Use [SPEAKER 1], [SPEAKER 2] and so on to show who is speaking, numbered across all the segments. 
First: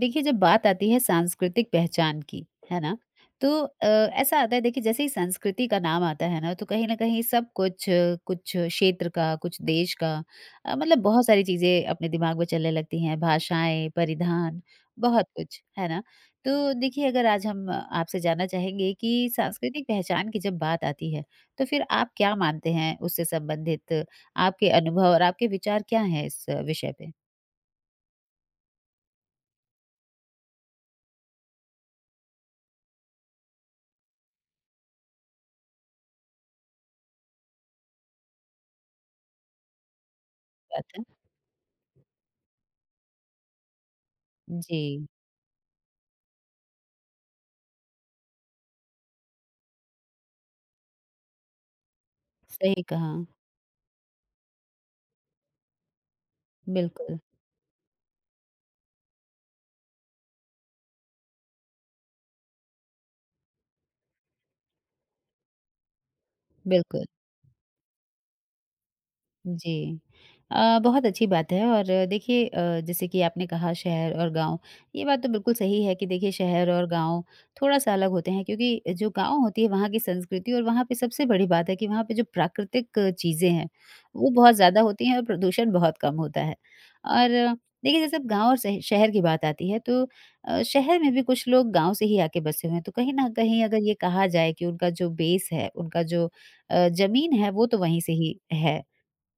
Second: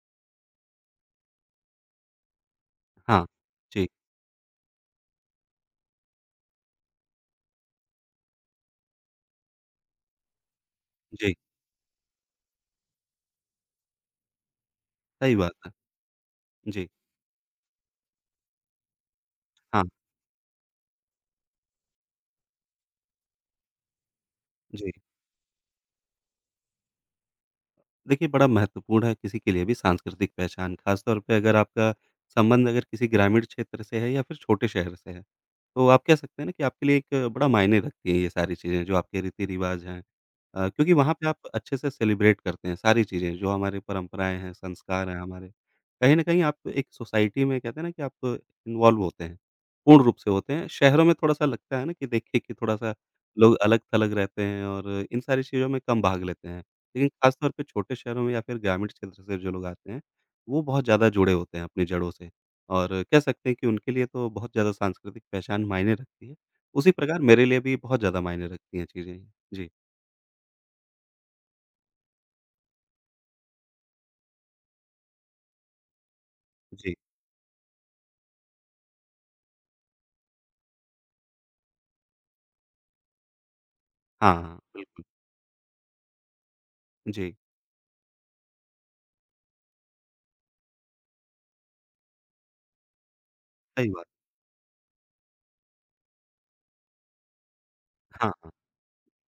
[SPEAKER 1] देखिए जब बात आती है सांस्कृतिक पहचान की, है ना?
[SPEAKER 2] हाँ,
[SPEAKER 1] तो
[SPEAKER 2] जी,
[SPEAKER 1] ऐसा आता है देखिए जैसे ही संस्कृति का नाम आता है ना, तो कहीं न कहीं सब कुछ, कुछ क्षेत्र का, कुछ देश का मतलब बहुत
[SPEAKER 2] जी,
[SPEAKER 1] सारी चीज़ें अपने दिमाग में चलने लगती हैं, भाषाएँ, परिधान, बहुत
[SPEAKER 2] सही बात
[SPEAKER 1] कुछ,
[SPEAKER 2] है।
[SPEAKER 1] है ना? तो
[SPEAKER 2] जी,
[SPEAKER 1] देखिए अगर आज हम आपसे जानना चाहेंगे कि
[SPEAKER 2] हाँ,
[SPEAKER 1] सांस्कृतिक पहचान की जब बात आती है, तो फिर आप क्या मानते हैं उससे संबंधित? आपके
[SPEAKER 2] जी।
[SPEAKER 1] अनुभव और आपके विचार क्या हैं इस विषय पे?
[SPEAKER 2] देखिए, बड़ा महत्वपूर्ण है किसी के लिए भी सांस्कृतिक पहचान, ख़ास तौर पे अगर आपका संबंध अगर किसी ग्रामीण क्षेत्र से है या फिर छोटे शहर से है। तो आप कह सकते हैं ना कि आपके लिए एक बड़ा मायने रखती है ये सारी चीज़ें जो आपके रीति-रिवाज़ हैं।
[SPEAKER 1] बात
[SPEAKER 2] क्योंकि
[SPEAKER 1] है।
[SPEAKER 2] वहाँ पे आप अच्छे से सेलिब्रेट करते हैं सारी चीज़ें जो हमारी परंपराएँ हैं,
[SPEAKER 1] जी,
[SPEAKER 2] संस्कार हैं हमारे। कहीं न कहीं आप एक सोसाइटी में कहते हैं ना कि आप इन्वॉल्व होते हैं, पूर्ण रूप से होते हैं। शहरों में थोड़ा-सा लगता है ना कि देखिए कि
[SPEAKER 1] सही
[SPEAKER 2] थोड़ा-सा
[SPEAKER 1] कहा।
[SPEAKER 2] लोग अलग-थलग रहते हैं और इन सारी चीज़ों में कम भाग लेते हैं। लेकिन
[SPEAKER 1] बिल्कुल,
[SPEAKER 2] ख़ास तौर पे छोटे शहरों में या फिर ग्रामीण क्षेत्र से जो लोग आते हैं, वो बहुत ज़्यादा जुड़े होते हैं अपनी जड़ों से। और कह सकते हैं कि उनके लिए तो बहुत ज़्यादा सांस्कृतिक पहचान मायने रखती है। उसी
[SPEAKER 1] बिल्कुल।
[SPEAKER 2] प्रकार मेरे लिए भी बहुत ज़्यादा मायने रखती हैं चीज़ें। जी,
[SPEAKER 1] जी। बहुत अच्छी बात है और देखिए जैसे कि आपने कहा शहर और गाँव, ये बात तो बिल्कुल सही है कि देखिए शहर और
[SPEAKER 2] जी।
[SPEAKER 1] गाँव थोड़ा-सा अलग होते हैं क्योंकि जो गाँव होती है वहाँ की संस्कृति और वहाँ पे सबसे बड़ी बात है कि वहाँ पे जो प्राकृतिक चीज़ें हैं, वो
[SPEAKER 2] हाँ,
[SPEAKER 1] बहुत
[SPEAKER 2] हाँ,
[SPEAKER 1] ज़्यादा
[SPEAKER 2] बिल्कुल।
[SPEAKER 1] होती हैं और प्रदूषण बहुत कम होता है। और
[SPEAKER 2] जी,
[SPEAKER 1] देखिए जैसे अब गाँव और शह शहर की बात आती है तो शहर में भी कुछ लोग गाँव से ही आके बसे हुए हैं, तो कहीं न कहीं अगर
[SPEAKER 2] सही
[SPEAKER 1] ये
[SPEAKER 2] बात।
[SPEAKER 1] कहा जाए कि उनका जो बेस है, उनका जो ज़मीन है वो तो वहीं से
[SPEAKER 2] हाँ,
[SPEAKER 1] ही
[SPEAKER 2] हाँ,
[SPEAKER 1] है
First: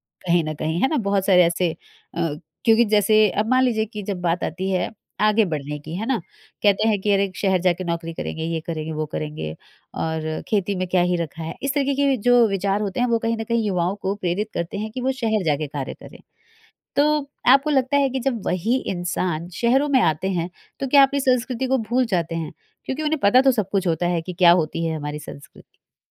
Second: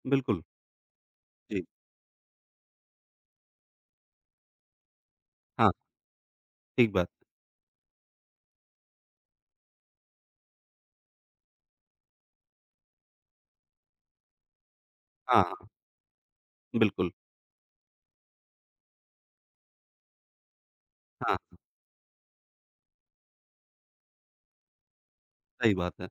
[SPEAKER 2] बिल्कुल।
[SPEAKER 1] कहीं न कहीं, है ना? बहुत सारे
[SPEAKER 2] जी,
[SPEAKER 1] ऐसे अ, क्योंकि जैसे अब मान लीजिए कि जब बात आती है आगे
[SPEAKER 2] हाँ,
[SPEAKER 1] बढ़ने की, है ना? कहते
[SPEAKER 2] ठीक
[SPEAKER 1] हैं
[SPEAKER 2] बात।
[SPEAKER 1] कि अरे! शहर जाके नौकरी करेंगे, ये करेंगे, वो करेंगे और खेती में क्या ही रखा है। इस तरीके के जो विचार होते हैं वो कहीं न कहीं युवाओं को प्रेरित करते हैं कि वो
[SPEAKER 2] हाँ,
[SPEAKER 1] शहर जाके
[SPEAKER 2] हाँ,
[SPEAKER 1] कार्य करें। तो
[SPEAKER 2] बिल्कुल।
[SPEAKER 1] आपको लगता है कि जब वही इंसान शहरों में आते हैं, तो क्या अपनी
[SPEAKER 2] हाँ, हाँ,
[SPEAKER 1] संस्कृति को भूल जाते हैं? क्योंकि उन्हें पता तो सब कुछ होता है कि क्या होती है हमारी
[SPEAKER 2] सही
[SPEAKER 1] संस्कृति।
[SPEAKER 2] बात है।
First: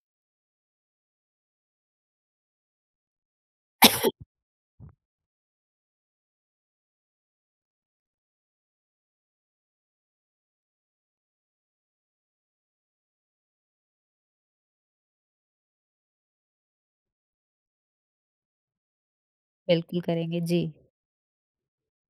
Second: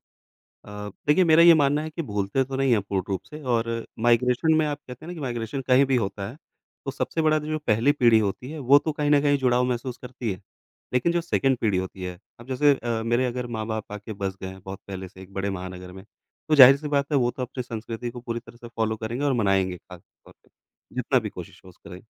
[SPEAKER 2] देखिए मेरा ये मानना है कि भूलते तो नहीं हैं पूर्ण रूप से और माइग्रेशन में आप कहते हैं ना कि माइग्रेशन कहीं भी होता है, तो सबसे बड़ा जो पहली पीढ़ी होती है, वो तो कहीं न कहीं जुड़ाव महसूस करती है। लेकिन जो सेकंड पीढ़ी होती है, अब जैसे मेरे अगर माँ-बाप आके बस गए हैं बहुत पहले से एक बड़े महानगर में, तो ज़ाहिर-सी बात है वो तो अपनी संस्कृति को पूरी तरह से फ़ॉलो करेंगे और मनाएँगे
[SPEAKER 1] बिल्कुल
[SPEAKER 2] खास तौर
[SPEAKER 1] करेंगे,
[SPEAKER 2] पे,
[SPEAKER 1] जी।
[SPEAKER 2] जितना भी कोशिश हो करें।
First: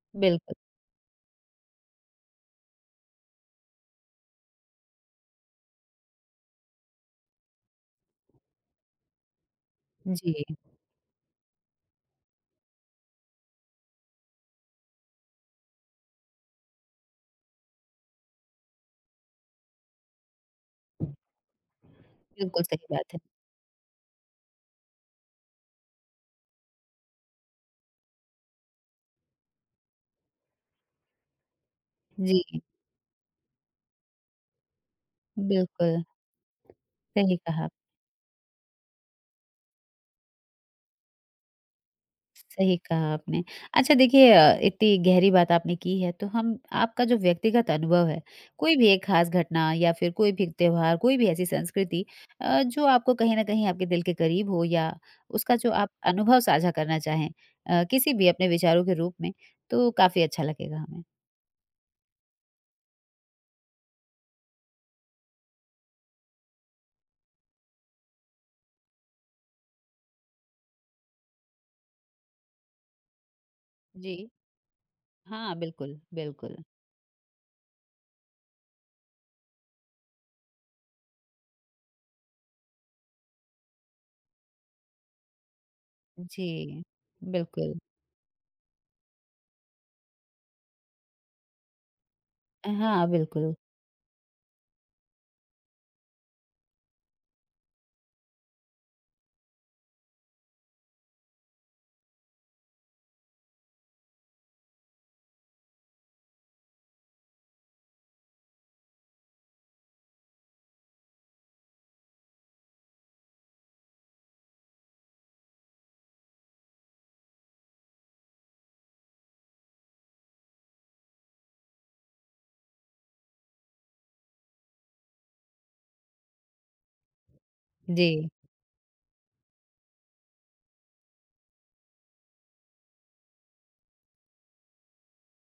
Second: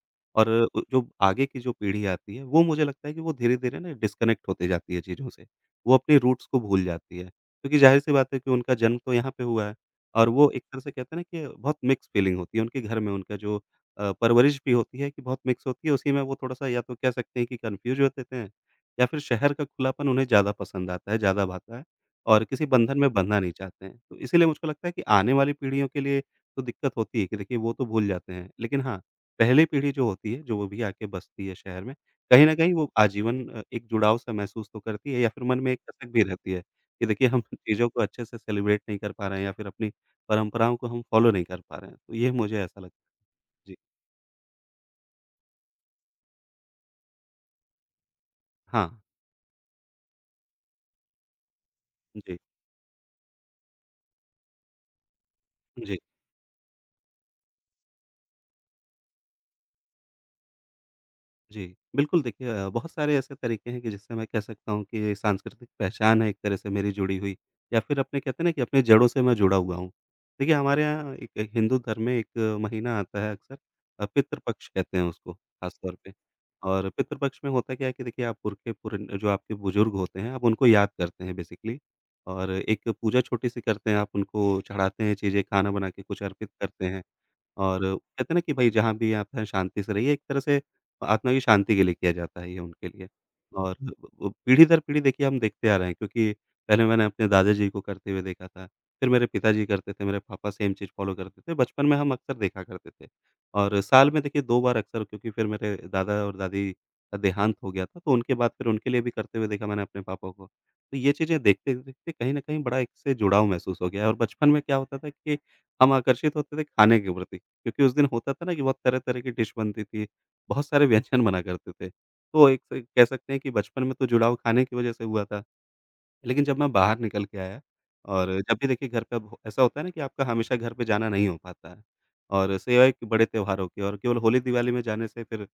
[SPEAKER 2] और
[SPEAKER 1] बिल्कुल।
[SPEAKER 2] जो आगे की जो पीढ़ी आती है, वो मुझे लगता है कि वो धीरे-धीरे ना डिस्कनेक्ट होते जाती है चीज़ों से। वो अपने रूट्स को भूल जाती है। क्योंकि ज़ाहिर-सी बात है कि उनका जन्म तो यहाँ पे हुआ है और
[SPEAKER 1] जी,
[SPEAKER 2] वो एक तरह से कहते हैं ना कि बहुत मिक्स फीलिंग होती है उनके घर में उनका जो परवरिश भी होती है कि बहुत मिक्स होती है, उसी में वो थोड़ा-सा या तो कह सकते हैं कि कन्फ्यूज़ हो जाते हैं या फिर शहर का खुलापन उन्हें ज़्यादा पसंद आता है, ज़्यादा भाता है और
[SPEAKER 1] बिल्कुल
[SPEAKER 2] किसी
[SPEAKER 1] सही
[SPEAKER 2] बंधन में
[SPEAKER 1] बात है।
[SPEAKER 2] बंधना नहीं चाहते हैं। तो इसीलिए मुझको लगता है कि आने वाली पीढ़ियों के लिए तो दिक्कत होती है कि देखिए वो तो भूल जाते हैं, लेकिन हाँ, पहली पीढ़ी जो होती है, जो वो भी आके बसती है शहर में, कहीं न
[SPEAKER 1] जी।
[SPEAKER 2] कहीं वो आजीवन एक जुड़ाव-सा महसूस तो करती है या फिर मन में एक
[SPEAKER 1] बिल्कुल,
[SPEAKER 2] कसक भी रहती है कि देखिए
[SPEAKER 1] सही
[SPEAKER 2] हम
[SPEAKER 1] कहा
[SPEAKER 2] चीज़ों को अच्छे से सेलिब्रेट नहीं कर पा रहे हैं या फिर अपनी परंपराओं को हम फॉलो नहीं कर पा रहे हैं। तो ये मुझे
[SPEAKER 1] सही
[SPEAKER 2] ऐसा लगता
[SPEAKER 1] कहा आपने।
[SPEAKER 2] है। जी।
[SPEAKER 1] अच्छा देखिए इतनी गहरी बात आपने की है तो हम आपका जो व्यक्तिगत अनुभव है, कोई भी
[SPEAKER 2] हाँ।
[SPEAKER 1] एक ख़ास घटना या फिर कोई भी त्योहार, कोई भी ऐसी संस्कृति
[SPEAKER 2] जी,
[SPEAKER 1] जो आपको कहीं न कहीं आपके दिल के करीब हो या उसका जो आप
[SPEAKER 2] जी।
[SPEAKER 1] अनुभव साझा करना चाहें किसी भी अपने विचारों के रूप में, तो काफ़ी अच्छा लगेगा हमें।
[SPEAKER 2] जी, बिल्कुल देखिए बहुत सारे ऐसे तरीके हैं कि जिससे मैं कह सकता हूँ कि सांस्कृतिक पहचान है एक तरह से मेरी जुड़ी हुई या फिर अपने कहते हैं ना कि अपनी जड़ों से मैं जुड़ा हुआ हूँ। देखिए हमारे यहाँ एक एक हिंदू धर्म में एक महीना आता है अक्सर
[SPEAKER 1] जी।
[SPEAKER 2] पितृ पक्ष कहते हैं उसको
[SPEAKER 1] हाँ,
[SPEAKER 2] ख़ास तौर
[SPEAKER 1] बिल्कुल,
[SPEAKER 2] पे।
[SPEAKER 1] बिल्कुल।
[SPEAKER 2] और पितृ पक्ष में होता क्या है कि देखिए आप पुरखे पुरन जो आपके बुज़ुर्ग होते हैं आप उनको याद करते हैं बेसिकली और एक पूजा छोटी-सी करते हैं आप उनको चढ़ाते हैं चीज़ें, खाना बना के कुछ
[SPEAKER 1] जी,
[SPEAKER 2] अर्पित करते हैं।
[SPEAKER 1] बिल्कुल।
[SPEAKER 2] और कहते हैं ना कि भाई जहाँ भी आप हैं शांति से रहिए, एक तरह से आत्मा की शांति के लिए किया जाता है ये उनके
[SPEAKER 1] हाँ,
[SPEAKER 2] लिए।
[SPEAKER 1] बिल्कुल।
[SPEAKER 2] और ब पीढ़ी दर पीढ़ी देखिए हम देखते आ रहे हैं क्योंकि पहले मैंने अपने दादाजी को करते हुए देखा था, फिर मेरे पिताजी करते थे, मेरे पापा सेम चीज़ फ़ॉलो करते थे, बचपन में हम अक्सर देखा करते थे। और साल में देखिए 2 बार अक्सर क्योंकि फिर मेरे दादा और दादी का देहांत हो गया था, तो उनके बाद फिर उनके लिए भी करते हुए देखा मैंने अपने पापा को। तो ये चीज़ें देखते-देखते कहीं न कहीं बड़ा एक से जुड़ाव महसूस हो गया है और बचपन में क्या होता था कि हम आकर्षित होते थे खाने के प्रति। क्योंकि उस दिन होता था ना कि बहुत तरह-तरह की डिश बनती थी, बहुत सारे व्यंजन बना करते थे। तो एक से कह सकते हैं कि बचपन में तो जुड़ाव खाने की वजह से हुआ था, लेकिन जब मैं बाहर निकल के आया
[SPEAKER 1] जी,
[SPEAKER 2] और जब भी देखिए घर पे अब ऐसा होता है ना कि आपका हमेशा घर पे जाना नहीं हो पाता है और सिवाय कि बड़े त्योहारों के और केवल होली-दिवाली में जाने से फिर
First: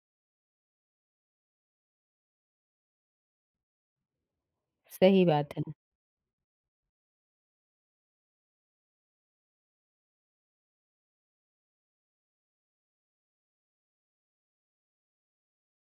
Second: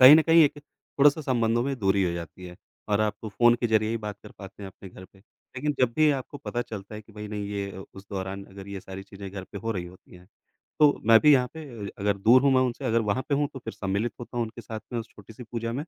[SPEAKER 2] कहीं न कहीं एक थोड़ा-सा संबंधों में दूरी हो जाती है और आप तो फ़ोन के ज़रिए ही बात कर पाते हैं अपने घर पे।
[SPEAKER 1] सही बात है।
[SPEAKER 2] लेकिन जब भी आपको पता चलता है कि भई नहीं ये उस दौरान अगर ये सारी चीज़ें घर पे हो रही होती हैं, तो मैं भी यहाँ पे अगर दूर हूँ मैं उनसे अगर वहाँ पे हूँ तो फिर सम्मिलित होता हूँ उनके साथ में उस छोटी-सी पूजा में।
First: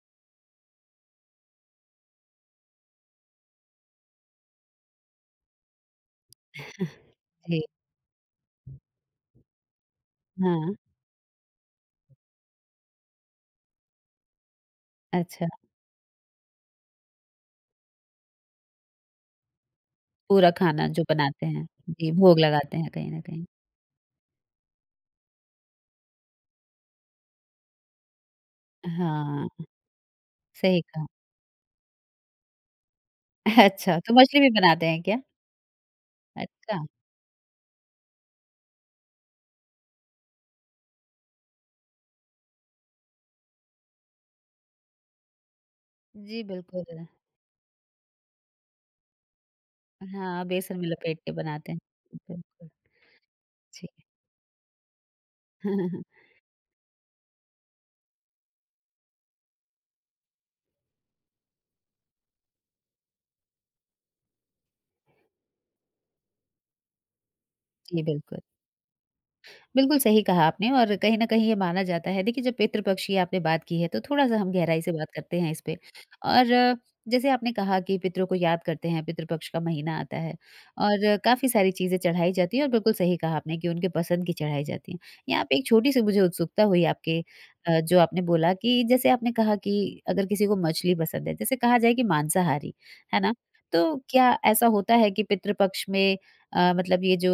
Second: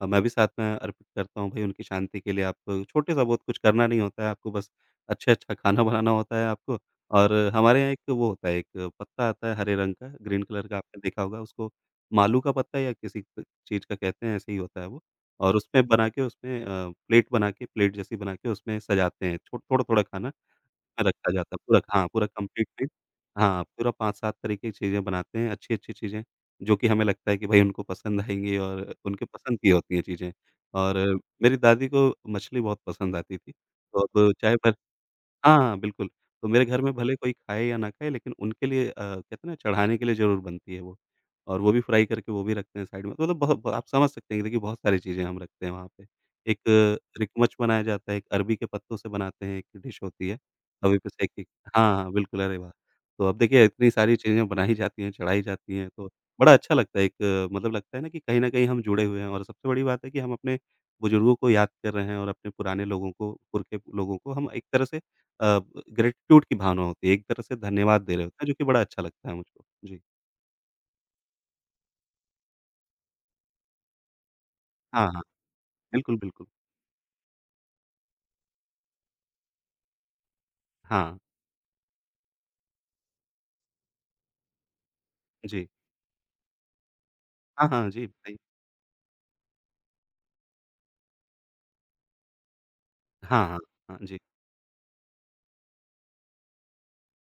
[SPEAKER 2] मैं भी साथ में अर्पित करता हूँ भई उनकी शांति के लिए आप छोटे-सा बहुत कुछ करना नहीं होता है आपको बस अच्छा-अच्छा खाना बनाना होता है आपको और
[SPEAKER 1] जी,
[SPEAKER 2] हमारे यहाँ एक वो होता है एक पत्ता आता है हरे रंग का, ग्रीन कलर
[SPEAKER 1] हाँ,
[SPEAKER 2] का आपने देखा होगा उसको मालू का पत्ता या किसी चीज़ का कहते हैं, ऐसे ही होता है वो
[SPEAKER 1] अच्छा।
[SPEAKER 2] और उसमें बना के उसमें प्लेट बना के प्लेट जैसी बना के उसमें सजाते हैं। छो थोड़ा-थोड़ा खाना
[SPEAKER 1] पूरा खाना जो
[SPEAKER 2] रखा
[SPEAKER 1] बनाते
[SPEAKER 2] जाता है।
[SPEAKER 1] हैं।
[SPEAKER 2] पूरा हाँ,
[SPEAKER 1] जी,
[SPEAKER 2] पूरा
[SPEAKER 1] भोग
[SPEAKER 2] कंप्लीट
[SPEAKER 1] लगाते हैं
[SPEAKER 2] प्लेट
[SPEAKER 1] कहीं न कहीं।
[SPEAKER 2] हाँ, पूरा 5-7 तरीके की चीज़ें बनाते हैं, अच्छी-अच्छी चीज़ें, जो कि हमें लगता है कि भई उनको पसंद आएँगी और उनके पसंद
[SPEAKER 1] हाँ,
[SPEAKER 2] की होती हैं चीज़ें।
[SPEAKER 1] सही
[SPEAKER 2] और
[SPEAKER 1] कहा।
[SPEAKER 2] मेरी दादी को मछली बहुत पसंद आती थी,
[SPEAKER 1] अच्छा,
[SPEAKER 2] तो
[SPEAKER 1] तो
[SPEAKER 2] अब
[SPEAKER 1] मछली भी
[SPEAKER 2] चाहे भले
[SPEAKER 1] बनाते हैं क्या?
[SPEAKER 2] हाँ, हाँ, बिल्कुल। तो मेरे
[SPEAKER 1] अच्छा।
[SPEAKER 2] घर में भले कोई खाए या ना खाए लेकिन उनके लिए कहते हैं ना चढ़ाने के लिए ज़रूर बनती है वो। और वो भी फ्राई करके वो भी रखते हैं साइड में। तो मतलब बहुत बहुत- आप समझ सकते हैं कि देखिए बहुत सारी चीज़ें हम रखते हैं वहाँ पे।
[SPEAKER 1] जी,
[SPEAKER 2] एक
[SPEAKER 1] बिल्कुल।
[SPEAKER 2] रिकमच बनाया जाता है, एक अरबी के पत्तों से बनाते हैं, एक डिश होती है,
[SPEAKER 1] हाँ, बेसन में
[SPEAKER 2] तवे पे
[SPEAKER 1] लपेट
[SPEAKER 2] सेंक
[SPEAKER 1] के
[SPEAKER 2] के
[SPEAKER 1] बनाते हैं।
[SPEAKER 2] हाँ, हाँ, बिल्कुल, अरे
[SPEAKER 1] बिल्कुल,
[SPEAKER 2] वाह! तो अब देखिए
[SPEAKER 1] जी।
[SPEAKER 2] इतनी सारी चीज़ें बनाई जाती हैं, चढ़ाई जाती हैं तो बड़ा अच्छा लगता है एक मतलब लगता है ना कि कहीं न कहीं हम जुड़े हुए हैं और सबसे बड़ी बात है कि हम अपने बुजुर्गों को याद कर रहे हैं और अपने पुराने लोगों को, पुरखे लोगों को हम एक तरह से अ, ग्रैटिट्यूड की भावना होती है, एक तरह से
[SPEAKER 1] जी,
[SPEAKER 2] धन्यवाद दे रहे
[SPEAKER 1] बिल्कुल।
[SPEAKER 2] होते हैं, जो कि बड़ा अच्छा लगता है मुझको।
[SPEAKER 1] बिल्कुल
[SPEAKER 2] जी।
[SPEAKER 1] सही कहा आपने और कहीं न कहीं ये माना जाता है। देखिए जब पितृपक्ष की आपने बात की है तो थोड़ा-सा हम गहराई से
[SPEAKER 2] हाँ,
[SPEAKER 1] बात
[SPEAKER 2] हाँ।
[SPEAKER 1] करते हैं इस पे।
[SPEAKER 2] बिल्कुल, बिल्कुल।
[SPEAKER 1] और जैसे आपने कहा कि पितरों को याद करते हैं, पितृपक्ष का महीना आता है और
[SPEAKER 2] हाँ,
[SPEAKER 1] काफ़ी सारी चीज़ें चढ़ाई जाती हैं और बिल्कुल सही कहा आपने कि उनके पसंद की चढ़ाई जाती हैं। यहाँ पे एक
[SPEAKER 2] जी।
[SPEAKER 1] छोटी-सी मुझे उत्सुकता हुई आपके
[SPEAKER 2] हाँ, हाँ,
[SPEAKER 1] जो
[SPEAKER 2] जी,
[SPEAKER 1] आपने
[SPEAKER 2] बताइए।
[SPEAKER 1] बोला कि जैसे आपने कहा कि अगर किसी को मछली पसंद है, जैसे कहा जाए कि मांसाहारी, है ना?
[SPEAKER 2] हाँ, हाँ,
[SPEAKER 1] तो
[SPEAKER 2] हाँ, जी।
[SPEAKER 1] क्या ऐसा होता है कि पितृपक्ष में मतलब ये जो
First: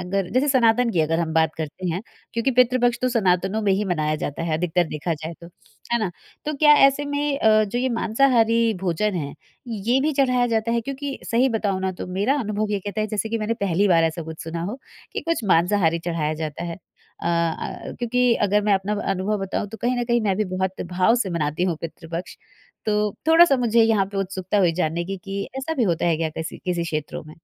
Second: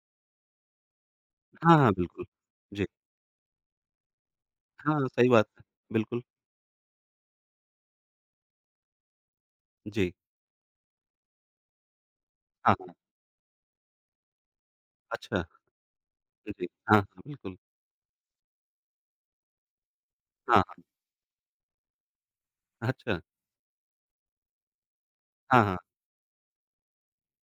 [SPEAKER 1] अगर जैसे सनातन की अगर हम बात
[SPEAKER 2] हाँ,
[SPEAKER 1] करते
[SPEAKER 2] हाँ,
[SPEAKER 1] हैं,
[SPEAKER 2] बिल्कुल।
[SPEAKER 1] क्योंकि
[SPEAKER 2] जी।
[SPEAKER 1] पितृपक्ष तो सनातनों में ही मनाया जाता है अधिकतर
[SPEAKER 2] हाँ, हाँ,
[SPEAKER 1] देखा
[SPEAKER 2] सही
[SPEAKER 1] जाए
[SPEAKER 2] बात
[SPEAKER 1] तो,
[SPEAKER 2] है।
[SPEAKER 1] है ना?
[SPEAKER 2] बिल्कुल।
[SPEAKER 1] तो क्या ऐसे में जो ये मांसाहारी भोजन है, ये भी
[SPEAKER 2] जी।
[SPEAKER 1] चढ़ाया जाता है? क्योंकि सही बताऊँ ना तो मेरा अनुभव
[SPEAKER 2] हाँ,
[SPEAKER 1] ये
[SPEAKER 2] हाँ।
[SPEAKER 1] कहता है जैसे कि मैंने पहली बार ऐसा कुछ सुना हो कि कुछ
[SPEAKER 2] अच्छा।
[SPEAKER 1] मांसाहारी चढ़ाया जाता
[SPEAKER 2] जी।
[SPEAKER 1] है।
[SPEAKER 2] हाँ, हाँ, बिल्कुल।
[SPEAKER 1] क्योंकि अगर मैं अपना अनुभव बताऊँ तो कहीं न कहीं मैं भी
[SPEAKER 2] हाँ,
[SPEAKER 1] बहुत
[SPEAKER 2] हाँ।
[SPEAKER 1] भाव से मनाती हूँ पितृपक्ष। तो
[SPEAKER 2] अच्छा।
[SPEAKER 1] थोड़ा-सा मुझे यहाँ पे उत्सुकता हुई जानने की कि
[SPEAKER 2] हाँ,
[SPEAKER 1] ऐसा
[SPEAKER 2] हाँ।
[SPEAKER 1] भी होता है क्या किसी किसी क्षेत्रों में?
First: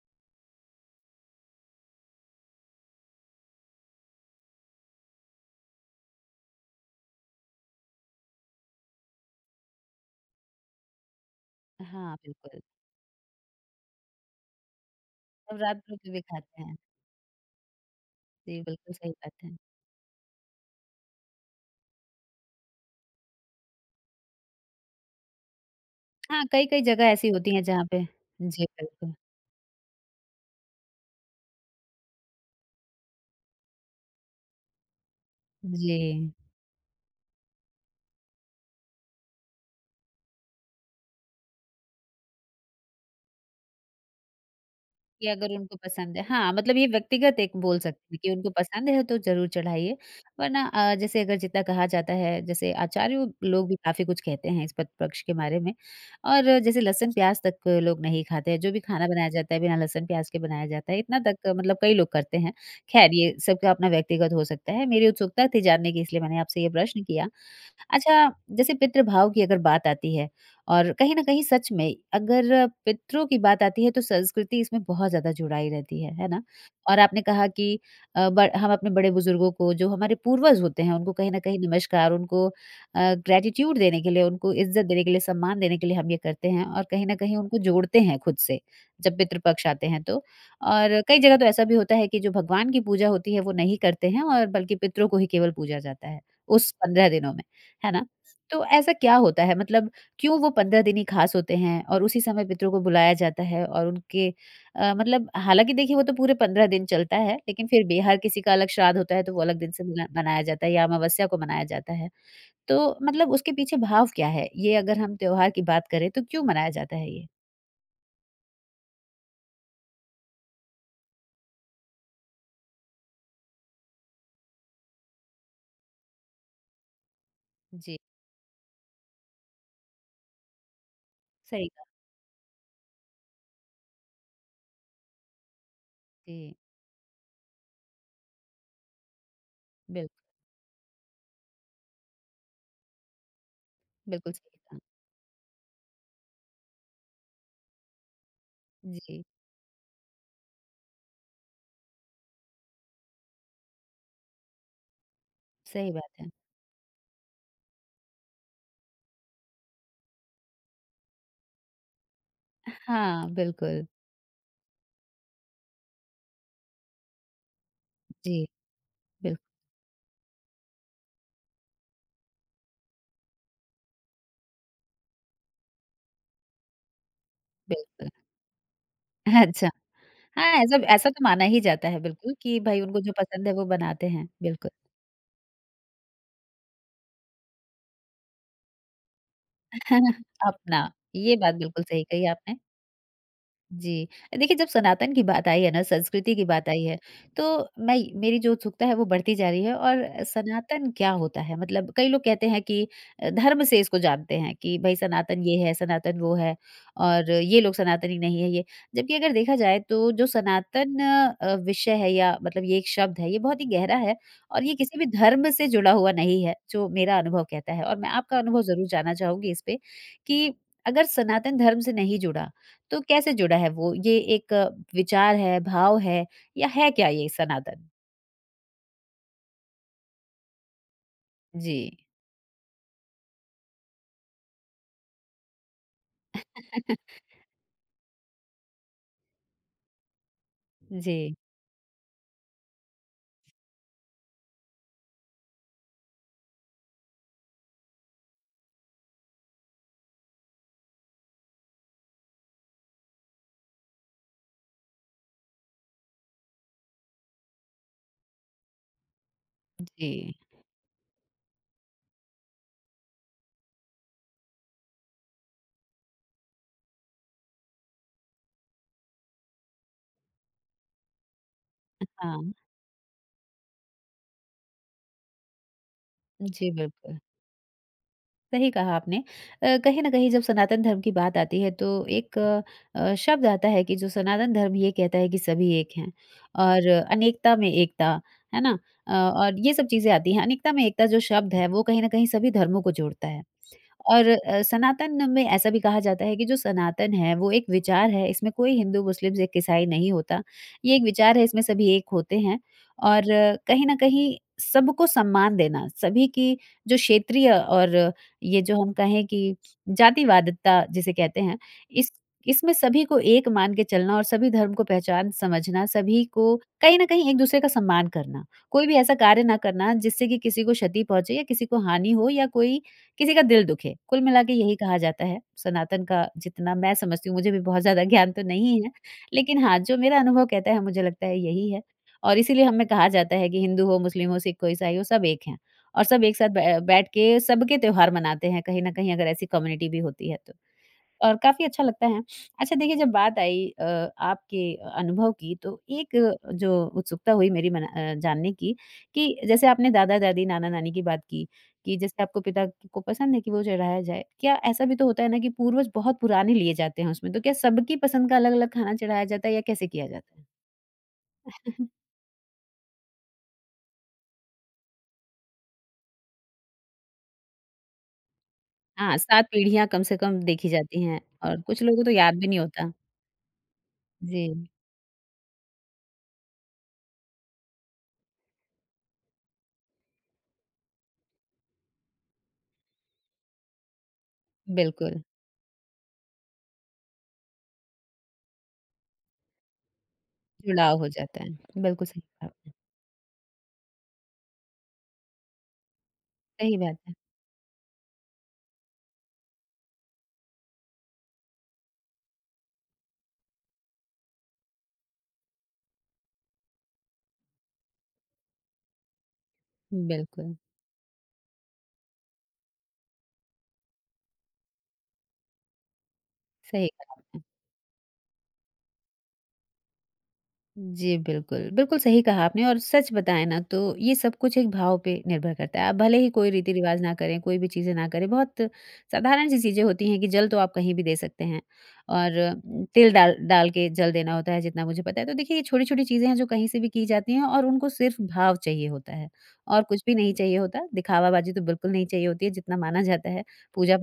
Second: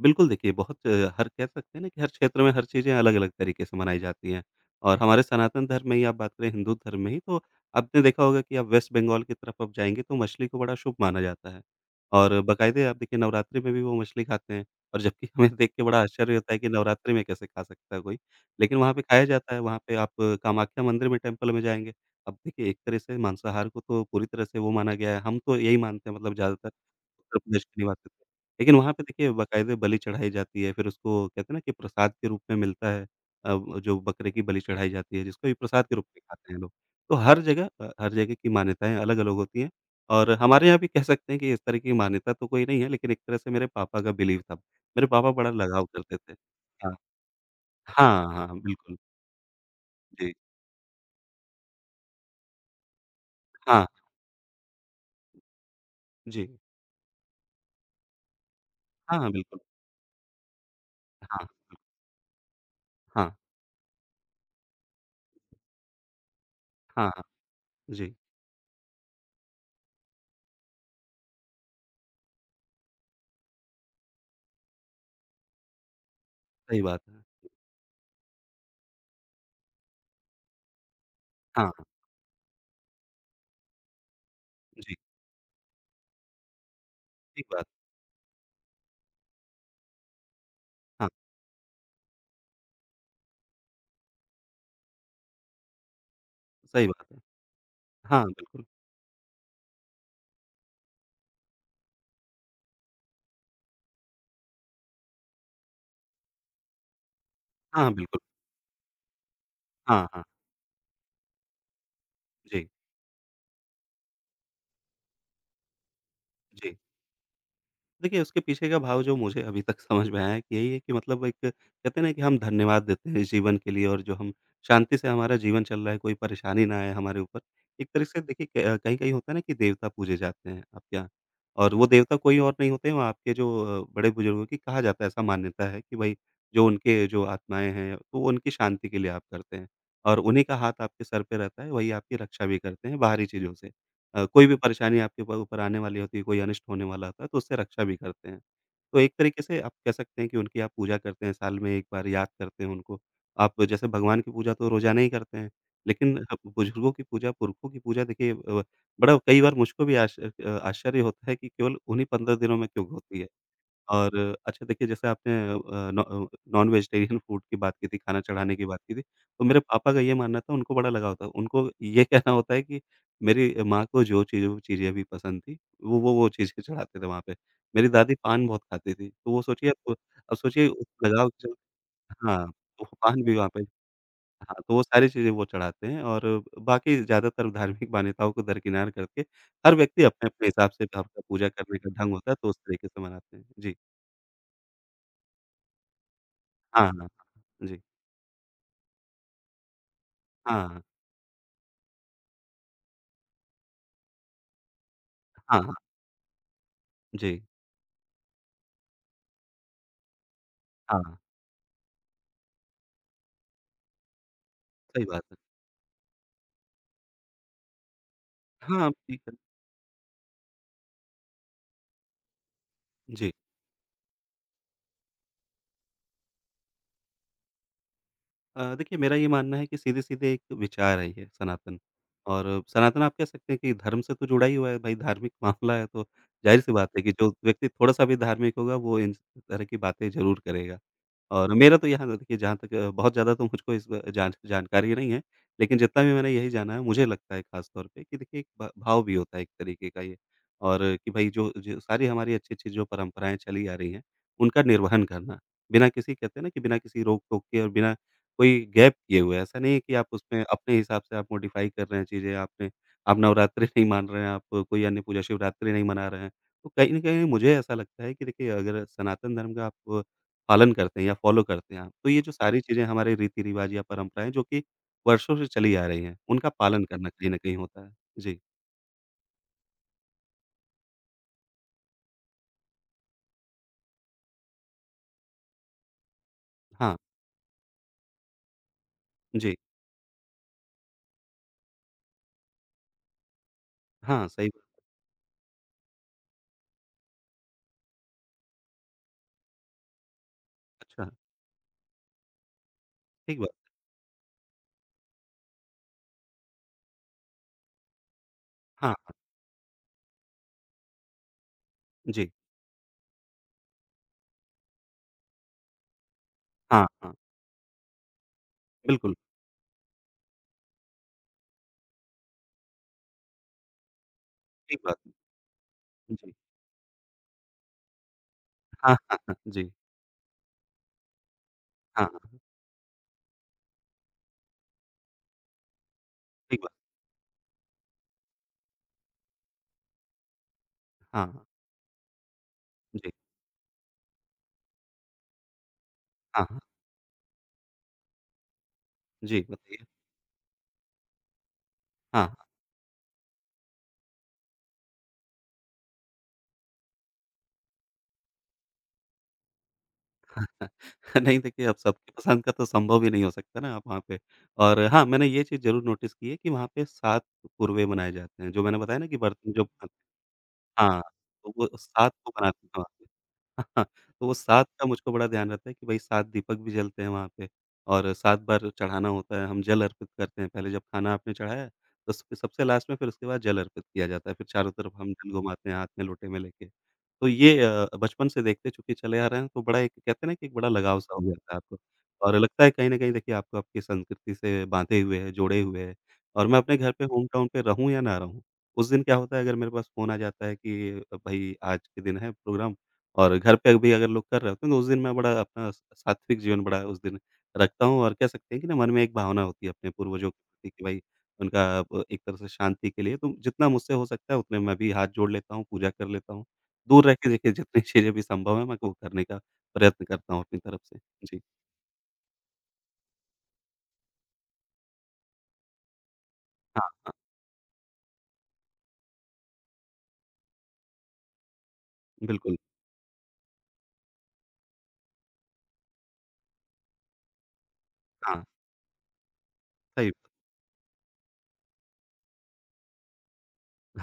[SPEAKER 2] बिल्कुल, देखिए बहुत हर कह सकते हैं ना कि हर क्षेत्र में हर चीज़ें अलग-अलग तरीके से मनाई जाती हैं और हमारे सनातन धर्म में ही आप बात करें, हिंदू धर्म में ही तो आपने देखा होगा कि आप वेस्ट बंगाल की तरफ आप जाएँगे तो मछली को बड़ा शुभ माना जाता है
[SPEAKER 1] हाँ,
[SPEAKER 2] और
[SPEAKER 1] बिल्कुल।
[SPEAKER 2] बाकायदे आप देखिए नवरात्रि में भी वो मछली खाते हैं और जबकि हमें
[SPEAKER 1] अब
[SPEAKER 2] देख
[SPEAKER 1] रात
[SPEAKER 2] के
[SPEAKER 1] भर
[SPEAKER 2] बड़ा
[SPEAKER 1] के भी
[SPEAKER 2] आश्चर्य होता है
[SPEAKER 1] खाते
[SPEAKER 2] कि
[SPEAKER 1] हैं।
[SPEAKER 2] नवरात्रि में कैसे खा सकता है कोई?
[SPEAKER 1] जी,
[SPEAKER 2] लेकिन
[SPEAKER 1] बिल्कुल
[SPEAKER 2] वहाँ पे
[SPEAKER 1] सही
[SPEAKER 2] खाया
[SPEAKER 1] बात
[SPEAKER 2] जाता
[SPEAKER 1] है।
[SPEAKER 2] है, वहाँ पे आप कामाख्या मंदिर में टेम्पल में जाएँगे। अब देखिए एक तरह से मांसाहार को तो पूरी तरह से वो माना गया है, हम तो यही मानते हैं मतलब
[SPEAKER 1] हाँ,
[SPEAKER 2] ज़्यादातर
[SPEAKER 1] कई-कई जगह ऐसी
[SPEAKER 2] उत्तर
[SPEAKER 1] होती हैं
[SPEAKER 2] प्रदेश के
[SPEAKER 1] जहाँ पे
[SPEAKER 2] निवासी।
[SPEAKER 1] जी,
[SPEAKER 2] लेकिन वहाँ पे
[SPEAKER 1] बिल्कुल।
[SPEAKER 2] देखिए बाकायदे बलि चढ़ाई जाती है, फिर उसको कहते हैं ना कि प्रसाद के रूप में मिलता है। अब जो बकरे की बलि चढ़ाई जाती है जिसको भी प्रसाद के
[SPEAKER 1] जी,
[SPEAKER 2] रूप में खाते हैं लोग। तो हर जगह हर जगह की मान्यताएँ अलग-अलग होती हैं और हमारे यहाँ भी कह सकते हैं कि इस तरह की मान्यता तो कोई नहीं है लेकिन एक तरह से मेरे पापा का बिलीव था। मेरे
[SPEAKER 1] कि
[SPEAKER 2] पापा
[SPEAKER 1] अगर
[SPEAKER 2] बड़ा
[SPEAKER 1] उनको
[SPEAKER 2] लगाव
[SPEAKER 1] पसंद
[SPEAKER 2] करते
[SPEAKER 1] है
[SPEAKER 2] थे।
[SPEAKER 1] हाँ, मतलब ये
[SPEAKER 2] हाँ।
[SPEAKER 1] व्यक्तिगत एक बोल सकते हैं
[SPEAKER 2] हाँ,
[SPEAKER 1] कि
[SPEAKER 2] हाँ,
[SPEAKER 1] उनको
[SPEAKER 2] हाँ,
[SPEAKER 1] पसंद
[SPEAKER 2] बिल्कुल।
[SPEAKER 1] है तो ज़रूर चढ़ाइए,
[SPEAKER 2] जी।
[SPEAKER 1] वरना जैसे अगर जितना कहा जाता है जैसे आचार्य लोग भी
[SPEAKER 2] हाँ,
[SPEAKER 1] काफ़ी कुछ कहते हैं इस पत पक्ष के बारे में
[SPEAKER 2] जी।
[SPEAKER 1] और जैसे लहसुन प्याज़ तक लोग नहीं खाते हैं, जो भी खाना
[SPEAKER 2] हाँ,
[SPEAKER 1] बनाया
[SPEAKER 2] हाँ,
[SPEAKER 1] जाता है
[SPEAKER 2] बिल्कुल।
[SPEAKER 1] बिना लहसुन प्याज़ के बनाया जाता है, इतना
[SPEAKER 2] हाँ,
[SPEAKER 1] तक मतलब कई लोग करते हैं। ख़ैर
[SPEAKER 2] हाँ,
[SPEAKER 1] ये सबका अपना व्यक्तिगत हो सकता है। मेरी उत्सुकता थी जानने की इसलिए मैंने आपसे ये प्रश्न
[SPEAKER 2] हाँ, हाँ।
[SPEAKER 1] किया।
[SPEAKER 2] जी,
[SPEAKER 1] अच्छा, जैसे पितृभाव की अगर बात आती है और कहीं न कहीं सच में अगर पितरों की बात आती है तो संस्कृति इसमें बहुत ज़्यादा जुड़ाई रहती है ना?
[SPEAKER 2] सही
[SPEAKER 1] और
[SPEAKER 2] बात
[SPEAKER 1] आपने
[SPEAKER 2] है।
[SPEAKER 1] कहा कि अ, ब हम अपने बड़े बुजुर्गों को जो हमारे पूर्वज होते हैं उनको कहीं न कहीं
[SPEAKER 2] हाँ,
[SPEAKER 1] नमस्कार, उनको ग्रैटिट्यूड देने के लिए, उनको इज़्ज़त
[SPEAKER 2] जी,
[SPEAKER 1] देने के लिए, सम्मान देने के लिए हम ये करते हैं और कहीं न कहीं
[SPEAKER 2] ठीक
[SPEAKER 1] उनको
[SPEAKER 2] बात।
[SPEAKER 1] जोड़ते हैं खुद से, जब पितृ पक्ष आते हैं तो। और
[SPEAKER 2] हाँ,
[SPEAKER 1] कई जगह तो ऐसा भी होता है कि जो भगवान की पूजा होती है वो नहीं करते हैं और बल्कि पितरों को ही केवल पूजा जाता है, उस
[SPEAKER 2] सही बात
[SPEAKER 1] 15
[SPEAKER 2] है।
[SPEAKER 1] दिनों में। है ना?
[SPEAKER 2] हाँ,
[SPEAKER 1] तो
[SPEAKER 2] बिल्कुल।
[SPEAKER 1] ऐसा क्या होता है मतलब क्यों वो 15 दिन ही खास होते हैं और उसी समय पितरों को बुलाया जाता है और उनके मतलब हालाँकि देखिए वो तो पूरे 15 दिन चलता है, लेकिन फिर
[SPEAKER 2] हाँ,
[SPEAKER 1] भी हर
[SPEAKER 2] बिल्कुल।
[SPEAKER 1] किसी का अलग श्राद्ध होता है तो वो अलग दिन से
[SPEAKER 2] हाँ, हाँ।
[SPEAKER 1] मनाया जाता है या अमावस्या को मनाया जाता है।
[SPEAKER 2] जी,
[SPEAKER 1] तो मतलब उसके पीछे भाव क्या है? ये अगर हम त्योहार की बात करें तो क्यों मनाया
[SPEAKER 2] जी।
[SPEAKER 1] जाता है ये?
[SPEAKER 2] देखिए, उसके पीछे का भाव जो मुझे अभी तक समझ में आया है कि यही है कि मतलब एक कहते हैं ना कि हम धन्यवाद देते हैं इस जीवन के लिए और जो हम शांति से हमारा जीवन चल रहा है, कोई परेशानी ना आए हमारे ऊपर। एक
[SPEAKER 1] जी,
[SPEAKER 2] तरह से देखिए क कहीं-कहीं होता है ना कि देवता पूजे जाते हैं आपके यहाँ
[SPEAKER 1] सही
[SPEAKER 2] और
[SPEAKER 1] कहा।
[SPEAKER 2] वो देवता कोई और नहीं होते हैं, वो आपके जो बड़े-बुज़ुर्गों की कहा जाता है, ऐसा मान्यता है कि भई
[SPEAKER 1] जी,
[SPEAKER 2] जो उनके जो आत्माएँ हैं, तो वो उनकी शांति के लिए आप करते हैं
[SPEAKER 1] बिल्क
[SPEAKER 2] और उन्हीं का हाथ आपके सर पे रहता है, वही आपकी रक्षा भी करते हैं बाहरी चीज़ों से।
[SPEAKER 1] बिल्कुल
[SPEAKER 2] कोई भी
[SPEAKER 1] सही कहा।
[SPEAKER 2] परेशानी आपके ऊपर ऊपर आने वाली होती है, कोई अनिष्ट होने वाला होता है, तो उससे रक्षा भी करते हैं। तो एक
[SPEAKER 1] जी,
[SPEAKER 2] तरीके से आप कह सकते हैं कि उनकी आप पूजा करते हैं, साल में 1 बार याद करते हैं उनको। आप जैसे भगवान की पूजा तो रोज़ाना ही करते हैं,
[SPEAKER 1] सही बात
[SPEAKER 2] लेकिन
[SPEAKER 1] है।
[SPEAKER 2] बुज़ुर्गों की पूजा, पुरखों की पूजा देखिए बड़ा कई बार मुझको भी आश्चर्य होता है कि केवल उन्हीं 15 दिनों में क्यों होती
[SPEAKER 1] हाँ,
[SPEAKER 2] है।
[SPEAKER 1] बिल्कुल।
[SPEAKER 2] और अच्छा देखिए जैसे आपने नॉन वेजिटेरियन फूड की बात की थी, खाना
[SPEAKER 1] जी,
[SPEAKER 2] चढ़ाने की बात की थी,
[SPEAKER 1] बिल्क
[SPEAKER 2] तो मेरे पापा का ये मानना था उनको बड़ा लगाव था। उनको ये कहना होता है कि मेरी माँ को जो चीज़ वो चीज़ें भी पसंद थी, वो चीज़ें चढ़ाते थे वहाँ पे। मेरी
[SPEAKER 1] बिल्कुल।
[SPEAKER 2] दादी पान बहुत खाती थी, तो वो
[SPEAKER 1] अच्छा।
[SPEAKER 2] सोचिए अब
[SPEAKER 1] हाँ,
[SPEAKER 2] सोचिए
[SPEAKER 1] ऐसा
[SPEAKER 2] उस
[SPEAKER 1] ऐसा तो
[SPEAKER 2] लगाव
[SPEAKER 1] माना
[SPEAKER 2] के
[SPEAKER 1] ही
[SPEAKER 2] चलते
[SPEAKER 1] जाता है बिल्कुल
[SPEAKER 2] हाँ,
[SPEAKER 1] कि भाई
[SPEAKER 2] तो वो
[SPEAKER 1] उनको जो
[SPEAKER 2] पान भी
[SPEAKER 1] पसंद
[SPEAKER 2] वहाँ
[SPEAKER 1] है
[SPEAKER 2] पे
[SPEAKER 1] वो बनाते हैं,
[SPEAKER 2] हाँ,
[SPEAKER 1] बिल्कुल।
[SPEAKER 2] तो वो सारी चीज़ें वो चढ़ाते हैं और बाकी ज़्यादातर धार्मिक मान्यताओं को दरकिनार करके हर व्यक्ति अपने-अपने हिसाब से
[SPEAKER 1] अपना,
[SPEAKER 2] आपका
[SPEAKER 1] ये
[SPEAKER 2] पूजा
[SPEAKER 1] बात
[SPEAKER 2] करने
[SPEAKER 1] बिल्कुल
[SPEAKER 2] का
[SPEAKER 1] सही
[SPEAKER 2] ढंग
[SPEAKER 1] कही
[SPEAKER 2] होता है, तो
[SPEAKER 1] आपने।
[SPEAKER 2] उस तरीके से मनाते हैं। जी।
[SPEAKER 1] जी। देखिए, जब सनातन की बात आई है ना, संस्कृति की बात आई
[SPEAKER 2] हाँ,
[SPEAKER 1] है,
[SPEAKER 2] हाँ।
[SPEAKER 1] तो
[SPEAKER 2] जी।
[SPEAKER 1] मैं मेरी जो उत्सुकता है वो बढ़ती जा रही है और
[SPEAKER 2] हाँ,
[SPEAKER 1] सनातन क्या होता है? मतलब कई लोग कहते हैं कि धर्म से इसको जानते हैं कि भई सनातन ये
[SPEAKER 2] हाँ,
[SPEAKER 1] है,
[SPEAKER 2] हाँ,
[SPEAKER 1] सनातन वो है और
[SPEAKER 2] जी।
[SPEAKER 1] ये लोग सनातनी नहीं है ये। जबकि अगर देखा जाए तो जो सनातन
[SPEAKER 2] हाँ,
[SPEAKER 1] विषय है या मतलब ये एक शब्द है, ये बहुत ही गहरा है और ये किसी
[SPEAKER 2] सही
[SPEAKER 1] भी
[SPEAKER 2] बात है।
[SPEAKER 1] धर्म से जुड़ा हुआ नहीं है, जो मेरा अनुभव कहता है और मैं आपका अनुभव ज़रूर
[SPEAKER 2] हाँ,
[SPEAKER 1] जानना
[SPEAKER 2] ठीक है।
[SPEAKER 1] चाहूँगी इस पे कि अगर सनातन धर्म से नहीं जुड़ा तो
[SPEAKER 2] जी।
[SPEAKER 1] कैसे जुड़ा है वो? ये एक विचार है, भाव है या है क्या ये सनातन?
[SPEAKER 2] देखिए मेरा ये मानना है कि सीधे-सीधे एक विचार है ये
[SPEAKER 1] जी।
[SPEAKER 2] सनातन और सनातन आप कह सकते हैं कि धर्म से तो जुड़ा ही हुआ है भाई धार्मिक मामला है तो ज़ाहिर-सी बात है कि जो व्यक्ति थोड़ा-सा भी धार्मिक होगा वो इन तरह की बातें ज़रूर करेगा।
[SPEAKER 1] जी,
[SPEAKER 2] और मेरा तो यहाँ देखिए जहाँ तक बहुत ज़्यादा तो मुझको इस ब जान जानकारी नहीं है, लेकिन जितना भी मैंने यही जाना है मुझे लगता है ख़ास तौर पे कि देखिए एक भ भाव भी होता है एक तरीके का ये और कि भाई जो जो सारी हमारी अच्छी-अच्छी जो परंपराएँ चली आ रही हैं, उनका निर्वहन करना। बिना किसी कहते हैं ना कि बिना किसी रोक-टोक के और बिना कोई गैप किए हुए हैं। ऐसा नहीं है कि आप
[SPEAKER 1] जी।
[SPEAKER 2] उसमें अपने हिसाब से आप मॉडिफ़ाई कर रहे हैं चीज़ें, आपने आप नवरात्रि नहीं मान रहे हैं, आप कोई अन्य पूजा शिवरात्रि नहीं मना रहे हैं। तो कहीं न कहीं मुझे ऐसा लगता है कि देखिए अगर सनातन धर्म का आप पालन करते हैं या फ़ॉलो करते हैं आप, तो ये जो
[SPEAKER 1] हाँ,
[SPEAKER 2] सारी चीज़ें हमारे रीति-रिवाज या परंपराएँ जो कि वर्षों से चली आ रही हैं, उनका
[SPEAKER 1] जी
[SPEAKER 2] पालन करना
[SPEAKER 1] बिल्कुल,
[SPEAKER 2] कहीं न कहीं होता है। जी।
[SPEAKER 1] सही कहा आपने। कहीं न कहीं जब सनातन धर्म की बात आती है तो एक शब्द आता है कि जो सनातन धर्म ये कहता है कि सभी एक हैं और
[SPEAKER 2] हाँ,
[SPEAKER 1] अनेकता में एकता, है ना?
[SPEAKER 2] जी।
[SPEAKER 1] और ये सब चीज़ें आती हैं। अनेकता में एकता जो शब्द है वो कहीं न कहीं सभी धर्मों को जोड़ता है।
[SPEAKER 2] हाँ,
[SPEAKER 1] और
[SPEAKER 2] सही बात।
[SPEAKER 1] सनातन में ऐसा भी कहा जाता है कि जो सनातन है वो एक विचार है, इसमें कोई हिंदू, मुस्लिम, सिख, ईसाई नहीं होता। ये एक
[SPEAKER 2] अच्छा,
[SPEAKER 1] विचार है, इसमें सभी एक होते हैं और
[SPEAKER 2] ठीक बात।
[SPEAKER 1] कहीं न कहीं सबको सम्मान देना, सभी की जो क्षेत्रीय और ये जो हम
[SPEAKER 2] हाँ,
[SPEAKER 1] कहें कि जातिवादिता जिसे कहते हैं, इस
[SPEAKER 2] जी।
[SPEAKER 1] इसमें सभी को एक मान के चलना और सभी धर्म को पहचान समझना, सभी को
[SPEAKER 2] हाँ,
[SPEAKER 1] कहीं न
[SPEAKER 2] हाँ।
[SPEAKER 1] कहीं एक-दूसरे का सम्मान करना। कोई भी ऐसा
[SPEAKER 2] बिल्कुल,
[SPEAKER 1] कार्य ना करना जिससे कि किसी को क्षति पहुँचे या किसी को हानि हो या कोई किसी का दिल दुखे। कुल मिला के यही
[SPEAKER 2] ठीक
[SPEAKER 1] कहा
[SPEAKER 2] बात।
[SPEAKER 1] जाता है, सनातन का
[SPEAKER 2] जी।
[SPEAKER 1] जितना मैं समझती हूँ, मुझे भी बहुत ज़्यादा ज्ञान तो नहीं है।
[SPEAKER 2] हाँ, हाँ, हाँ।
[SPEAKER 1] लेकिन
[SPEAKER 2] जी।
[SPEAKER 1] हाँ, जो मेरा अनुभव कहता है मुझे लगता है यही है
[SPEAKER 2] हाँ,
[SPEAKER 1] और
[SPEAKER 2] हाँ।
[SPEAKER 1] इसीलिए हमें कहा जाता है कि हिंदू हो, मुस्लिम हो, सिख हो, ईसाई हो सब एक हैं और सब एक साथ
[SPEAKER 2] ठीक बात।
[SPEAKER 1] बै बैठ के सबके त्योहार मनाते हैं, कहीं न कहीं अगर ऐसी कम्युनिटी भी होती है तो।
[SPEAKER 2] हाँ,
[SPEAKER 1] और
[SPEAKER 2] हाँ।
[SPEAKER 1] काफ़ी अच्छा लगता है। अच्छा देखिए जब
[SPEAKER 2] जी।
[SPEAKER 1] बात आई आपके अनुभव की तो एक
[SPEAKER 2] हाँ, हाँ।
[SPEAKER 1] जो उत्सुकता हुई मेरी जानने की कि
[SPEAKER 2] जी,
[SPEAKER 1] जैसे
[SPEAKER 2] बताइए।
[SPEAKER 1] आपने दादा-दादी, नाना-नानी की बात की, कि जैसे
[SPEAKER 2] हाँ,
[SPEAKER 1] आपको
[SPEAKER 2] हाँ।
[SPEAKER 1] पिता को पसंद है कि वो चढ़ाया जाए। क्या ऐसा भी तो होता है ना कि पूर्वज बहुत पुराने लिए जाते हैं उसमें, तो क्या सबकी पसंद का अलग-अलग खाना चढ़ाया जाता है या कैसे किया जाता है?
[SPEAKER 2] नहीं देखिए, अब सबकी पसंद का तो संभव ही नहीं हो सकता ना आप वहाँ पे और हाँ, मैंने ये चीज़ ज़रूर नोटिस की है कि वहाँ पे 7 पूर्वे बनाए जाते हैं। जो मैंने बताया ना
[SPEAKER 1] हाँ,
[SPEAKER 2] कि
[SPEAKER 1] 7
[SPEAKER 2] बर्तन जो
[SPEAKER 1] पीढ़ियाँ कम से कम देखी जाती
[SPEAKER 2] हाँ,
[SPEAKER 1] हैं
[SPEAKER 2] तो
[SPEAKER 1] और
[SPEAKER 2] वो
[SPEAKER 1] कुछ लोगों को तो
[SPEAKER 2] 7 को
[SPEAKER 1] याद भी नहीं
[SPEAKER 2] बनाते हैं।
[SPEAKER 1] होता।
[SPEAKER 2] हाँ। हाँ, तो वो 7
[SPEAKER 1] जी,
[SPEAKER 2] का मुझको बड़ा ध्यान रहता है कि भई 7 दीपक भी जलते हैं वहाँ पे और 7 बार चढ़ाना होता है, हम जल अर्पित करते हैं। पहले जब खाना आपने चढ़ाया, तो स सबसे लास्ट में फिर उसके बाद जल अर्पित किया जाता है। फिर चारों तरफ हम
[SPEAKER 1] बिल्कुल,
[SPEAKER 2] जल घुमाते हैं हाथ में लोटे में लेके। तो ये बचपन से देखते चूँकि चले आ रहे हैं तो बड़ा एक कहते हैं ना कि एक बड़ा
[SPEAKER 1] जुड़ाव हो
[SPEAKER 2] लगाव-सा हो
[SPEAKER 1] जाता है।
[SPEAKER 2] जाता है आपको
[SPEAKER 1] बिल्कुल सही
[SPEAKER 2] और
[SPEAKER 1] कहा
[SPEAKER 2] लगता है
[SPEAKER 1] आपने।
[SPEAKER 2] कहीं न कहीं देखिए आपको आपकी संस्कृति से बाँधे हुए है, जोड़े हुए है और मैं
[SPEAKER 1] सही
[SPEAKER 2] अपने घर
[SPEAKER 1] बात
[SPEAKER 2] पे
[SPEAKER 1] है।
[SPEAKER 2] होम टाउन पे रहूँ या ना रहूँ, उस दिन क्या होता है अगर मेरे पास फ़ोन आ जाता है कि भई आज के दिन है प्रोग्राम और घर पे भी अगर लोग कर रहे होते हैं तो उस दिन मैं बड़ा अपना सात्विक जीवन बड़ा उस दिन रखता हूँ और कह सकते हैं कि ना मन में एक भावना होती है अपने पूर्वजों के
[SPEAKER 1] बिल्कुल।
[SPEAKER 2] प्रति कि भाई उनका एक तरह से शांति के लिए तो जितना मुझसे हो सकता है उतने मैं भी हाथ जोड़ लेता हूँ, पूजा कर लेता हूँ।
[SPEAKER 1] सही
[SPEAKER 2] दूर
[SPEAKER 1] कहा
[SPEAKER 2] रह के
[SPEAKER 1] आपने।
[SPEAKER 2] देखिए जितनी चीज़ें भी संभव है मैं वो करने का प्रयत्न करता हूँ अपनी तरफ से।
[SPEAKER 1] जी,
[SPEAKER 2] जी।
[SPEAKER 1] बिल्कुल। बिल्कुल सही कहा आपने और सच बताएँ ना तो ये सब कुछ एक भाव पे निर्भर करता है। आप भले ही कोई
[SPEAKER 2] हाँ,
[SPEAKER 1] रीति-रिवाज़ ना
[SPEAKER 2] हाँ।
[SPEAKER 1] करें, कोई भी चीज़ें ना करें, बहुत साधारण सी चीज़ें होती हैं कि जल तो आप कहीं भी दे सकते हैं और
[SPEAKER 2] बिल्कुल,
[SPEAKER 1] तिल डाल डाल के जल देना होता है जितना मुझे पता है। तो देखिए ये छोटी-छोटी चीज़ें हैं जो कहीं से भी की जाती हैं और उनको सिर्फ़
[SPEAKER 2] हाँ,
[SPEAKER 1] भाव चाहिए होता है और कुछ
[SPEAKER 2] सही
[SPEAKER 1] भी
[SPEAKER 2] बात
[SPEAKER 1] नहीं चाहिए होता। दिखावाबाज़ी तो बिल्कुल नहीं चाहिए होती है जितना माना जाता है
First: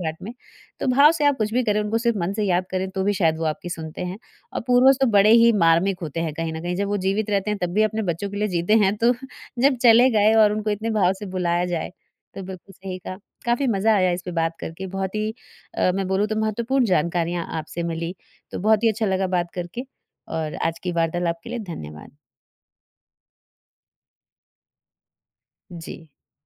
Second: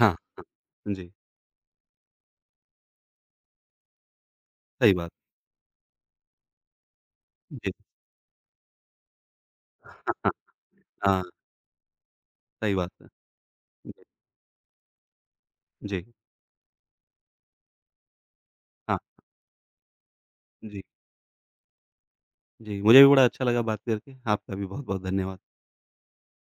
[SPEAKER 2] हाँ,
[SPEAKER 1] में। तो भाव
[SPEAKER 2] जी,
[SPEAKER 1] से आप कुछ भी करें, उनको सिर्फ़ मन से याद करें तो भी शायद वो आपकी सुनते हैं। और
[SPEAKER 2] सही
[SPEAKER 1] पूर्वज तो
[SPEAKER 2] बात।
[SPEAKER 1] बड़े ही मार्मिक होते हैं कहीं न कहीं, जब वो जीवित रहते हैं तब
[SPEAKER 2] जी।
[SPEAKER 1] भी अपने बच्चों के लिए जीते हैं तो जब चले
[SPEAKER 2] हाँ, हाँ,
[SPEAKER 1] गए और उनको इतने भाव
[SPEAKER 2] हाँ,
[SPEAKER 1] से बुलाया जाए, तो बिल्कुल
[SPEAKER 2] सही बात
[SPEAKER 1] सही
[SPEAKER 2] है।
[SPEAKER 1] कहा। काफ़ी
[SPEAKER 2] जी,
[SPEAKER 1] मज़ा आया इस पे बात करके, बहुत ही
[SPEAKER 2] जी,
[SPEAKER 1] मैं बोलूँ तो महत्वपूर्ण जानकारियाँ आपसे मिली, तो बहुत ही
[SPEAKER 2] हाँ,
[SPEAKER 1] अच्छा लगा बात करके और आज
[SPEAKER 2] जी,
[SPEAKER 1] की वार्तालाप के लिए धन्यवाद।
[SPEAKER 2] जी। मुझे भी बड़ा अच्छा लगा बात करके। आपका भी बहुत-बहुत धन्यवाद।
[SPEAKER 1] जी।